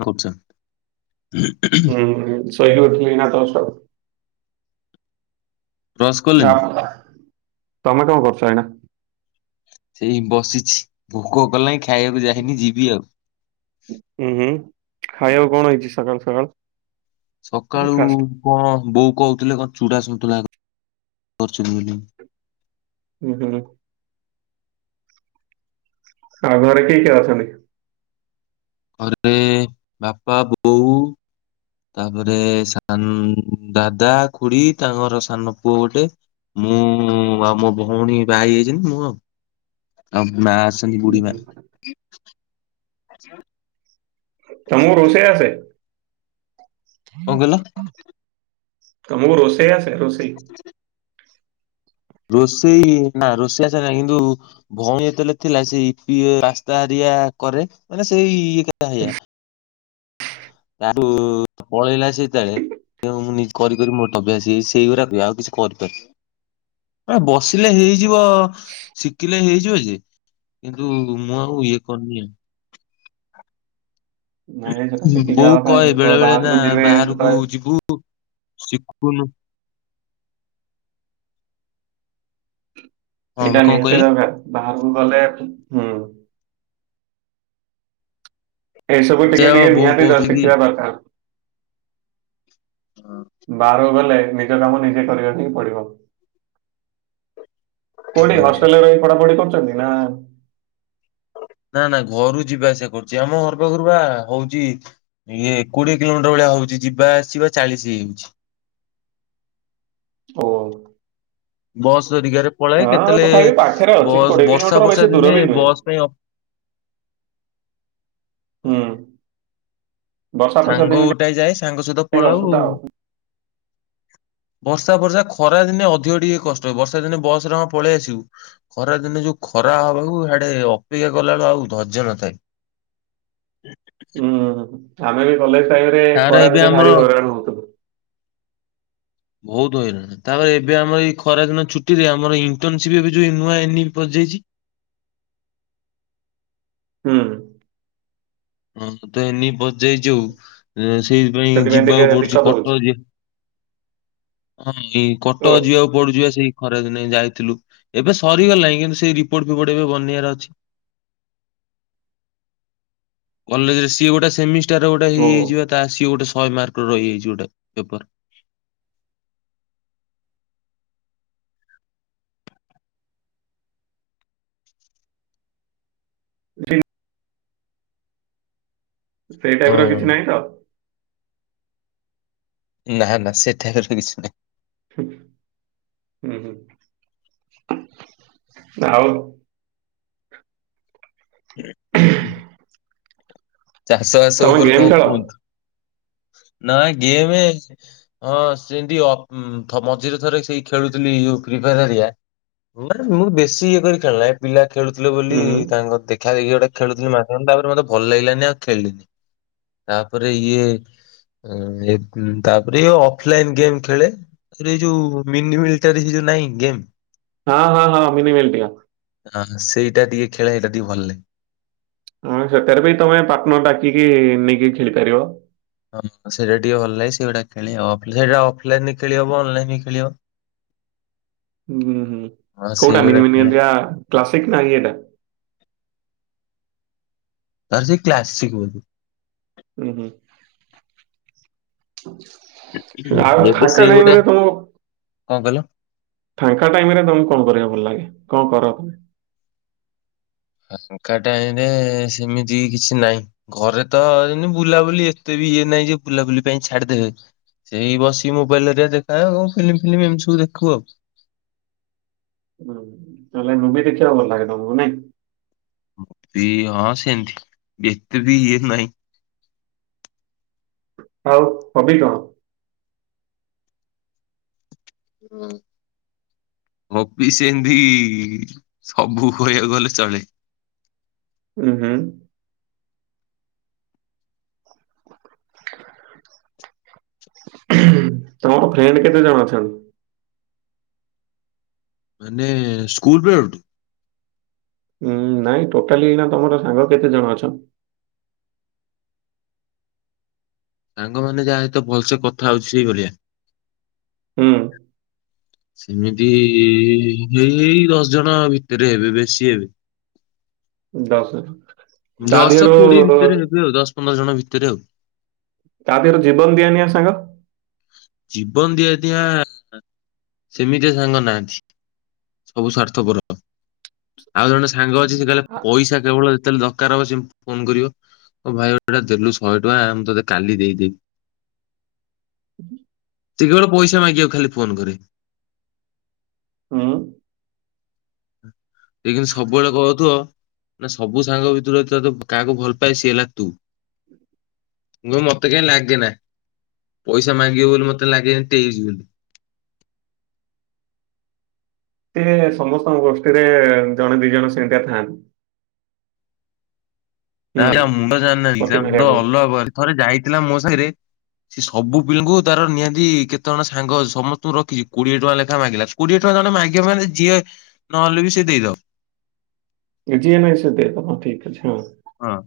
କଣ କରୁଚ? ହୁଁ ଶୋଇକି ଉଠୁଚି ଏଇନା ଜଷ୍ଟ। ବ୍ରସ୍ କଲେଣି? [unintelligible] ତମେ କଣ କରୁଚ ଏଇନା? ସେଇ ବସିଚି ଭୋକ କଲାଣି ଖାଇବାକୁ ଯାଇନି ଯିବି ଆଉ। ଉଁ ଖାଇବାକୁ କଣ ହେଇଚି ସକାଳୁ ସକାଳୁ? ସକାଳୁ ବ୍ରେକଫାଷ୍ଟ? କଣ ବୋଉ କୋହୁଥିଲେ କଣ ଚୁଡା ସନ୍ତୁଳା କରିଚନ୍ତି ବୋଲି। ହୁଁ ହୁଁ। ଆଉ ଘରେ କିଏ କିଏ ଅଛନ୍ତି? ଘରେ ବାପା ବୋଉ ତାପରେ ସାନ ଦାଦା ଖୁଡି ତାଙ୍କର ସାନ ପୁଅ ଗୋଟେ। ମୁଁ ଆଉ ମୋ ଭଉଣୀ ବାହା ହେଇ ଯାଇଚନ୍ତି ମୁଁ ଆଉ। ଆ ମା ଅଚନ୍ତି ହୁଁ ବୁ଼ଢିମା। ହୁଁ ତମକୁ ରୋଷେଇ ଆସେ? କଣ କହିଲ ତମକୁ ରୋଷେଇ ଆସେ ରୋଷେଇ? ହଁ। ରୋଷେଇ ନା ରୋଷେଇ ଆସିଲା ନାହିଁ କିନ୍ତୁ ଭୋଉଣୀ ଯେତେବେଳେ ଥିଲା ସେ ଇପି, ପାସ୍ତା ହେରିକା କରେ ମାନେ ସେଇ ଇଏ କଥା ହେଇଆ। ତାଠୁ ପଳେଇଲା ସେ ଯେତେବେଳେ ମୁଁ ନି କରିି କରି ମୋର ତ ଅଭ୍ୟାସ ସେଇଗୁରାକ ଆଉ କିଛି କରିପାରି ଆ ବସିଲେ ହେଇଯିବ। ଶିଖିଲେ ହେଇଯିବ ଯେ କିନ୍ତୁ ମୁଁ ଆଉ ଇଏ କରିନି ଆଉ। ନାଇଁ ସେଟା ଶିଖିଯିବା ବୋଉ କଥା କହେ ବେଳେ ଯେତେବେଳେ ବେଳେ ନା ବାହାରକୁ ଯିବେ ବାହାରକୁ ସେତେବେଳେ ଯିବୁ ଶିକୁନୁ। ହଁ ଏଇଟା କଣ ନିହାତି କହିଲେ? ଦରକାର ବାହାରକୁ ଗଲେ ହୁଁ। ଏଇ ସବୁ ଟିକେ ସେଇଆ ଟିକେ ବୋଉ ନିହାତି ଦ କହୁଥିଲେ କି ଶିଖିବା ଦରକାର। ହଁ। ବାହାରକୁ ଗଲେ ନିଜ କାମ ନିଜେ କରିବାକୁ ହିଁ ପଡିବ। କୋଉଠି ହଷ୍ଟେଲରେ ରହିକି ପଢାପଢି କରୁଚନ୍ତି ନା ନା ନା ଘରୁ ଯିବା ଆସିବା କରୁଚି ଆମ ଘର ପାଖରୁ ବା ହୋଉଚି ଇଏ କୋଡିଏ କିଲୋମିଟର ଭଳିଆ ହୋଉଚି। ଯିବା ଆସିବା ଚାଳିଶ ହେଇଯାଉଚି। ଓ। ବସ୍ ହେରିକାରେ ପଳାଏ ହଁ କେତେବଳେ ତଥାପି ପାଖରେ ଅଛି ବସ୍ କୋଡ଼ିଏ ବର୍ଷା କିଲୋମିଟର ବେଶୀ ବର୍ଷା ଦୂର ଦିନେ ବି ନୁହେଁ ବସ୍ ପାଇଁ ଅ ଅପ୍ ହୁଁ। ବର୍ଷା ଫର୍ଷା ସାଙ୍ଗ ଦିନେ ଗୋଟାଏ ଯାଏ। ସାଙ୍ଗ ସହିତ ଟିକେ ପଳାଉ। ଅସୁବିଧା ଆଉ ବର୍ଷା ବର୍ଷା ଖରା ଦିନେ ଅଧିକ ଟିକେ କଷ୍ଟ ହୁଏ। ବର୍ଷା ଦିନେ ବସରେ ଆମେ ପଳେଇ ଆସିବୁ। ଖରା ଦିନେ ଯୋଉ ଖରା ହବାକୁ ହିଆଡେ ଅପେକ୍ଷା କଲା ବଳୁକୁ ଆଉ ଧର୍ଯ୍ୟ ନଥାଏ। ହୁଁ ଆମେ ବି କଲେଜ୍ ଟାଇମ୍ ରେ ତାର ଖରା ଏବେ ଦିନେ ଆମର ଭାରି ହଇରାଣ ହଉ। ବହୁତ ହଇରାଣ। ତାପରେ ଏବେ ଆମର ଏଇ ଖରାଦିନ ଛୁଟିରେ ଆମର ଇଣ୍ଟର୍ନସିପ ଏବେ ଯୋଉ ନୂଆ ଇନି ପସିଯାଇଛି। ହୁଁ। ହଁ ତ ଏନି ପଚେଇଛି ଯୋଉ ସେଇଥିପାଇଁ ସେଥିପାଇଁ ଟିକେ ଯିବାକୁ ପଡୁଛି। ଦିକ୍କତ ହଉଛି କଟକ ଯି ହଁ ଏଇ ଓ କଟକ ଯିବାକୁ ପଡୁଯିବା ସେଇ ଖରାଦିନେ ଯାଇଥିଲୁ। ଏବେ ସରିଗଲାଣି। କିନ୍ତୁ ସେଇ ରିପୋର୍ଟ ଫିପୋର୍ଟ ଏବେ ବନ୍ୟାର ଅଛି। କଲେଜରେ ସିଏ ଗୋଟେ ସେମିଷ୍ଟାର ଗୋଟେ ଓ ହେଇ ହେଇ ଯିବା ତା ସିଏ ଗୋଟେ ଶହେ ମାର୍କ ରହିଯାଇଛି ଗୋଟେ ପେପର। ହେଇ ସେଇ ଟାଇପ୍ ର ହଁ କିଛି ନାହିଁ ତ। ନା ନା ସେଠାର ତ କିଛି ନାହିଁ। ହୁଁ ହୁଁ। ଆଉ। ହୁଁ ଚାଷ ବାସ ତମେ ଉପରେ ଗେମ୍ କଣ ଖେଳ କୁହନ୍ତୁ? ନା ଗେମେ ହଁ ସେମତି ମଝିରେ ଥରେ ସେଇ ଖେଳୁଥିଲି ପ୍ରିଫରିଆ। ମାନେ ମୁଁ ବେଶୀ ଇଏ କରି ଖେଳ ନାହିଁ। ପିଲା ଖେଳୁଥିଲେ ବୋଲି ହୁଁ ହୁଁ। ତାଙ୍କ ଦେଖା ଦେଖି ଗୋଟେ ଖେଳୁଥିଲେ ମାସେ ତାପରେ ମତେ ଭଲ ଲାଗିଲାନି ଆଉ ଖେଳିଲିନି। ତାପରେ ଇଏ ତାପରେ ଇଏ ଅଫଲାଇନ୍ ଗେମ୍ ଖେଳେ। ଇ ଯୋଉ ମିନି ମଟାରୀ ଯୋଉ ନାଇଁ ଗେମ୍। ହଁ ହଁ ହଁ ମିନି ମେଲ ଟିକା। ହଁ ସେଇଟା ଟିକେ ଖେଳେ। ଏଇଟା ଟିକେ ଭଲ ଲାଗେ। ହଁ ସେଥିରେ ବି ତମେ ପାର୍ଟନର ଡାକିକି ନେଇକି ଖେଳି ପାରିବ। ହଁ ସେଇଟା ଟିକେ ଭଲ ଲାଗେ। ସେଇଗୁଡା ଖେଳେ ଆଉ। ସେଇଟା ଅଫଲାଇନ୍ ଖେଳି ହବ। ଅନଲାଇନ୍ ଖେଳି ହବ। ହୁଁ ହୁଁ ହଁ କୋଉଟା ସେଇଗୁଡା ମିନିମିନି ଖେଳେ କ୍ଲସିକ ନା ଇଏଟା। ତାର ସେ କ୍ଲାସିକ ବୋଧେ। ହୁଁ ହୁଁ। ଆଉ ଏବେ ଫାଙ୍କା ଟାଇମ୍ ସେଇଗୁଡା ରେ ତ ମୁଁ କଣ କହିଲ ଫାଙ୍କା ଟାଇମ୍ ରେ ତମେ କଣ କରିବା ଭଲ ଲାଗେ? କଣ କର ତମେ? ଫାଙ୍କା ଟାଇମ୍ ରେ ସେମିତି କିଛି ନାହିଁ। ଘରେ ତ ଏଇନେ ବୁଲାବୁଲି ଏତେ ବି ଇଏ ନାହିଁ ଯେ ବୁଲାବୁଲି ପାଇଁ ଛାଡିଦେବେ। ସେଇ ବସି ମୋବାଇଲରେ ଟିକେ ଦେଖାଏ। ଆଉ ଫିଲ୍ମ ଫିଲମ ଏମିତି ସବୁ ଦେଖୁ ଆଉ। ତାହେଲେ ମୁଭି ଦେଖିବାକୁ ଭଲ ଲାଗେ ତମକୁ ନାଇଁ। ବି ହଁ ସେମିତି ଏତେବି ଇଏ ନାହିଁ। ଆଉ ଅଧିକ। ହୁଁ। ଅଫିସ ସେମିତି ସବୁ କହିବାକୁ ଗଲେ ଚଳେ। ହୁଁ ହୁଁ। ତମର ଫ୍ରେଣ୍ଡ କେତେ ଜଣ ଅଛନ୍ତି? ମାନେ ସ୍କୁଲ ବେଳଠୁ। ହୁଁ, ନାଇଁ ଟୋଟାଲି ଏଇନା ତମର ସାଙ୍ଗ କେତେ ଜଣ ଅଛ? ସାଙ୍ଗ ମାନେ ଯାହା ସହିତ ଭଲସେ କଥା ହଉଛି ସେଇ ଭଳିଆ। ହୁଁ। [inaudible] ସେମିତି ହେଇ ହେଇ ଦଶ ଜଣ ଭିତରେ ହେବେ। ବେଶୀ ହେବେନି। ଦଶ ତା ଦଶ ଦେହରୁ କୋଡିଏ ଭିତରେ ହେବେ ଆଉ ଦଶ ପନ୍ଦର ଜଣ ଭିତରେ ଆଉ। ତା ଦେହରେ ଜୀବନ ଦିଆ ନିଆ ସାଙ୍ଗ ଜୀବନ ଦିଆ ଦିଆ ନା ସେମିତିଆ ସାଙ୍ଗ ନାହାନ୍ତି ସବୁ ସ୍ୱାର୍ଥପର ଆଉ ଜଣେ ସାଙ୍ଗ ଅଛି ସେ ଖାଲି ପଇସା କେବଳ ଯେତେବେଳେ ଦରକାର ହବ ସେ ମତେ ଫୋନ କରିବ ମୋ ଭାଇଟା ଦେଲୁ ଶହେ ଟଙ୍କା ମୁଁ ତୋତେ କାଲି ଦେଇଦେବି। ଟିକେ ବେଳୁ ପଇସା ମାଗି ବାକୁ ଖାଲି ଫୋନ କରେ ହଁ ଏ ଖିନିସବୁବେଳେ କହୁଥିବ ନା ସବୁ ସାଙ୍ଗ ଭିତରୁ ତ କାହାକୁ ଭଲ ପାଏ ସିଏ ହେଲା ତୁ ମୁଁ କହିମି ମତେ କାଇହିଁ ଲାଗେ ନା ପଇସା ମାଗିବ ବୋଲି ମତେ ଲାଗେ ଏମିତି [unintelligible] ସେ ସମସ୍ତଙ୍କ ଗୋଷ୍ଠୀରେ ଜଣେ ଦି ଜଣ ସେମିତିଆ ଥାଆନ୍ତି। ହୁଁ, [unintelligible] ମୁଣ୍ଡ ଜାଣିନାହାନ୍ତି ପଟି ତା ମାରିବା ମୁଣ୍ଡ ପାଇଁ। ଅଲଗା କ ଥରେ ଯାଇଥିଲା ମୋ ସାହିରେ ସେ ସବୁ ପିଲଙ୍କୁ ତାର ନିହାତି କେତେ ଜଣ ସାଙ୍ଗ ସମସ୍ତଙ୍କୁ ରଖିଛି କୋଡିଏ ଟଙ୍କା ଲେଖାଏ ମାଗିଲା ସ କୋଡିଏ ଟଙ୍କା ଜଣେ ମାଗିବ ମାନେ ଯିଏ ନହଲେ ବି ସିଏ ଦେଇଦେବ ଯିଏ ନାଇ ସେ ଦେଇ ଦବ ଠିକ୍ ଅଛି ହଁ ହଁ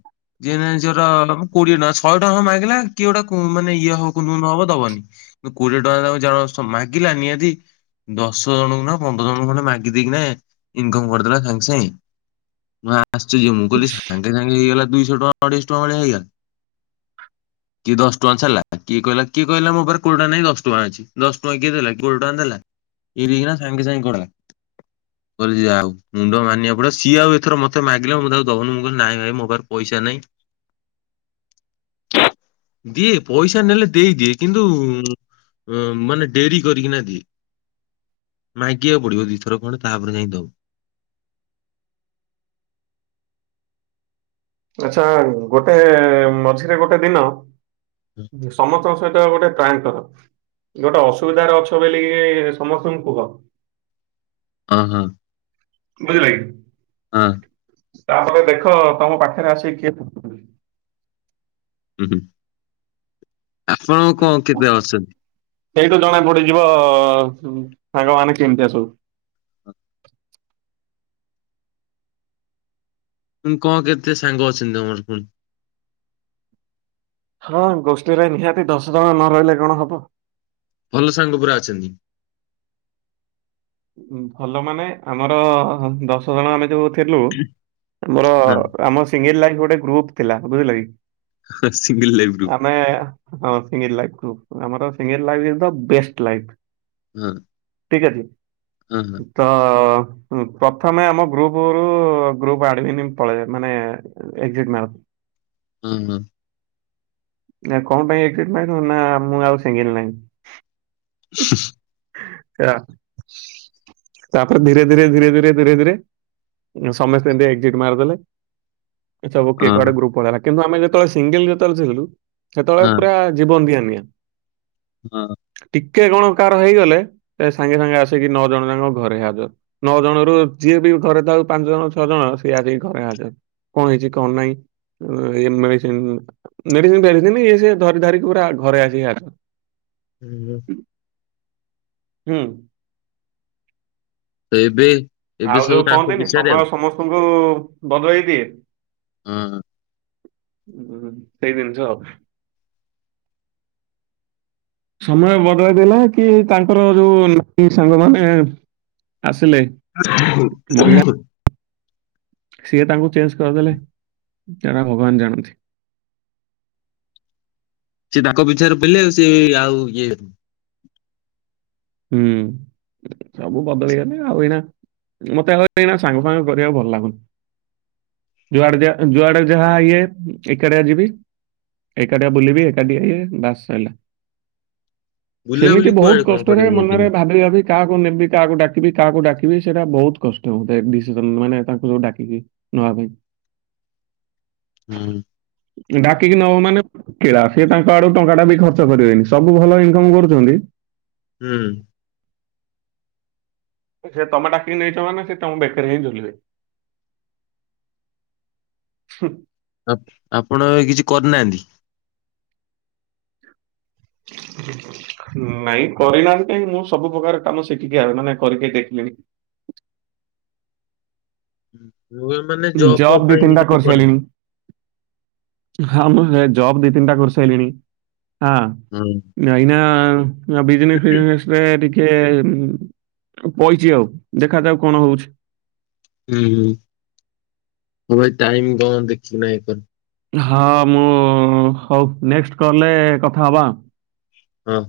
ଯିଏନାହିଁ [unintelligible] କୋଡିଏ ଟଙ୍କା ଶହେ ଟଙ୍କା ହ ମାଗିଲା କିଏ ଗୋଟା ମାନେ ଇଏ ହବ ନୁ ନ ହବ ଦବନି କିନ୍ତୁ କୋଡିଏ ଟଙ୍କା ତାକୁ ଜଣ ସ ମାଗିଲା ନିହାତି ଦଶ ଜଣଙ୍କୁ ନା ପନ୍ଦର ଜଣଙ୍କୁ ଖଣ୍ଡେ ମାଗି ଦେଇକିନା ଇନକମ କରିଦେଲା ସାଙ୍ଗେ ସାଙ୍ଗେ ମୁଁ ଆଶ୍ଚର୍ଯ୍ୟ ମୁଁ କହିଲି ସାଙ୍ଗେ ସାଙ୍ଗେ ହେଇଗଲା ଦୁଇଶହ ଟଙ୍କା ଅଢେଇଶହ ଟଙ୍କା ଭଳିଆ ହେଇଗଲା କିଏ ଦଶ ଟଙ୍କା ଛାଡିଲା କିଏ କହିଲା କିଏ କହିଲା ମୋ ପାଖରେ କୋଡିଏ ଟଙ୍କା ନାଇଁ ଦଶ ଟଙ୍କା ଅଛି ଦଶ ଟଙ୍କା କିଏ ଦେଲା ଗୋଳ ଟାଲା କି ରିଗାଁ ସାଙ୍ଗେ ସାଙ୍ଗେଡ଼ା କହିଲି ଯାହାହେଉ ମୁଣ୍ଡ ମାନିବାକୁ ପଡିବ ସିଏ ଆଉ ଏଥର ମତେ ମାଗିଲେ ମୋତେ ଆଉ ଦବନୁ ମୁଁ ନାଇଁ ଭାଇ ମୋ ପାଖ ରେ ପଇସା ନାଇଁ ଦିଏ ପଇସା ନେଲେ ଦେଇଦିଏ କିନ୍ତୁ ଅ ମାନେ ଡେରି କରିକିନା ଦିଏ ମାଗିବାକୁ ପଡିବ ଦିଥର ଖଣ୍ଡେ ତାପରେ ଯାଇଁଦବ ଆଛା ଗୋଟେ ମଝିରେ ଗୋଟେ ଦିନ ସମସ୍ତଙ୍କ ସହିତ ଗୋଟେ ପ୍ରାଙ୍କ୍ କର। ଗୋଟେ ଅସୁବିଧାରେ ଅଛ ବୋଲି କି ସମସ୍ତଙ୍କୁ କୁହ। ଓହୋ। ବୁଝିଲେ କି। ହଁ। ତାପରେ ଦେଖ ତମ ପାଖରେ ଆସିକି କିଏ ହୁଁ -ହୁଁ ଆପଣଙ୍କ କେବେ ଅସନ୍ତି। ସେଇଠୁ ଜଣାପଡିଯିବ ସାଙ୍ଗମାନେ କେମିତିଆ ସବୁ। ତ କଣ କେତେ ସାଙ୍ଗ ଅଛନ୍ତି ତମର ପୁଣି? ହଁ ଗୋଷ୍ଠୀରେ ନିହାତି ଦଶ ଜଣ ନ ରହିଲେ କଣ ହବ ଭଲ ସାଙ୍ଗ ପୁରା ଅଛନ୍ତି। ଭଲ ମାନେ ଆମର ଦଶ ଜଣ ଆମେ ଯୋଉ ଥେଲୁ ଆମର ଆମ ସିଙ୍ଗିଲ୍ ଲାଇଫ୍ ଗୋଟେ ଗ୍ରୁପ ଥିଲା ବୁଝିଲ କି ହଁ ସିଙ୍ଗଲ ଲାଇଫ ଗ୍ରୁପ ଆମେ ହଁ ସିଙ୍ଗଲ୍ ଲାଇଫ୍ ଆମର single life is the best life ହୁଁ ଠିକ୍ ଅଛି। [inaudible] ତ ଉ ପ୍ରଥମେ ଆମ ଗ୍ରୁପରୁ ଗ୍ରୁପ ଆଡମିନ ପଳେଇ ମାନେ ଏଗଜିଟ୍ ମାର। ହୁ ହୁ। ନା କଣ ପାଇଁ ଏଗଜିଟ୍ ମାଇଲୁ ନା ମୁଁ ଆଉ ସିଙ୍ଗିଲ୍ ନାହିଁ। ହେଲା ତାପରେ ଧୀରେ, ଧୀରେ, ଧୀରେ, ଧୀରେ, ଧୀରେ, ଧୀରେ ସମସ୍ତେ ଏମିତି ଏକକ୍ଜିଟ୍ ମାରଦେଲେ ସବୁ କିଏ କୁଆଡେ ହଁ ଗ୍ରୁପ୍ ପଳେଇଲା, କିନ୍ତୁ ଆମେ ଯେତବେଳେ ସିଙ୍ଗିଲ୍ ଯେତେବେଳେ ଥିଲୁ ହଁ। ସେତବେଳେ ପୁରା ଜୀବନ ଦିଆ ନିଆ। ହଁ। ଟିକେ କଣ କାର ହେଇଗଲେ ସେ ସାଙ୍ଗେ ସାଙ୍ଗେ ଆସିକି ନଅ ଜଣ ଯାକ ଘରେ ହାଜର। ନଅ ଜଣ ରୁ ଯିଏ ବି ଘରେ ଥାଉ ପାଞ୍ଚ ଜଣ ଛଅ ଜଣ ସିଏ ଆସି ଘରେ ହାଜର। କଣ ହେଇଛି କଣ ନାହିଁ ଏ ମେଡ଼ିସିନ୍, ମେଡ଼ିସିନ୍ ଫେଡ଼ି ସିନ୍, ସେ ଧରି ଧରାକି ପୁରା ଘରେ ଆସିକି ହାଜର ହୁଁ। ହୁଁ। ତ ଏବେ ଏବେ ଆଉ ସବୁ ଯୋଉ ତାଙ୍କ କହନ୍ତିନି ପିଛାରେ ସମୟ ଆଉ ସମସ୍ତଙ୍କୁ ବଦଳେଇ ଦିଏ ହୁଁ। ହୁଁ ସେଇ ଜିନିଷ ଆଉ। ସମୟ ବଦଳେଇ ଦେଲା କି ତାଙ୍କର ଯୋଉ ନୀ- ସାଙ୍ଗମାନେ ଆସିଲେ ହଁ ହ ମହିଳା [unintelligible] ସିଏ ତାଙ୍କୁ ଚେଞ୍ଜ କରିଦେଲେ ସେଟା ଭଗବାନ ଜାଣନ୍ତି। ସେ ତାଙ୍କ ପିଛାରେ ଥିଲେ ସିଏ ଆଉ ଇଏ ହୁଁ। ସବୁ ବଦଳିଗଲେ ଆଉ ଏଇନା ମତେ ଆଉ ଏଇନା ସାଙ୍ଗ ଫାଙ୍ଗ କରିବାକୁ ଭଲ ଲାଗୁନି। ଯୁଆଡେ ଯାହା ଯୁଆଡେ ଯାହା ଇଏ ଏକେଡିଆ ଯିବି। ଏକାଡିଆ ବୁଲିବି ଏକାଡିଆ ଇଏ ବାସ୍ ସରିଲା, ବୁଲାବୁଲି ସେମିତି କୁଆଡେ ବହୁତ କଣ କଷ୍ଟ କରିବାକୁ ଯାଇଛନ୍ତି? ଭାବି ଭାବି କାହାକୁ ନେବି କାହାକୁ ଡାକିବି କାହାକୁ ଡାକିବି ସେଟା ବହୁତ କଷ୍ଟ ହଉଥାଏ ଡିସିସନ୍ ମାନେ ତାଙ୍କୁ ଡାକିକି ନବାପାଇଁ। ହୁଁ। ଡାକିକି ନବ ମାନେ କିଳା ସିଏ ତାଙ୍କ ଆଡୁ ଟଙ୍କା ଟା ବି ଖର୍ଚ କରିବେନି ସବୁ ଭଲ ଇନକମ୍ କରୁଚନ୍ତି ହୁଁ। ସେ ତମେ ଡାକିକି ନେଇଛ ମାନେ ସେ ତମ ବେକରେ ହିଁ ଝୁଲିବେ। ହ। ତ ଆପଣ ଏବେ କିଛି କରିନାହାନ୍ତି? [inaudible] ନାଇଁ କରିନାହାନ୍ତି କାଇଁ ମୁଁ ସବୁ ପ୍ରକାର କାମ ଶିଖିକି ଆ ମାନେ କରିକି ଦେଖିଲିଣି। [unintelligible] ଫବ୍ ଜବ୍ ଦି ପାଇଁ ତିନିଟା କିଛି କରିନି। କରିସାଇଲିଣି। ହଁ ମୁଁ ଜବ୍ ଦି ତିନିଟା କରିସାଇଲିଣି। ହଁ। ହୁଁ। ନାଇନା ଆ ବିଜିନେସ ଫିଜିନେସ ଏବେ ଟିକେ ପଇଚି ଆଉ, ଦେଖାଯାଉ କଣ ହଉଛି। ହୁଁ। ହଁ ଭାଇ ଟାଇମ୍ ତ ଦେଖିନାଇ ଇଏ କର ହଁ ମୁଁ ହଉ ନେଷ୍ଟ କଲରେ କଥା ହବା। ହଁ।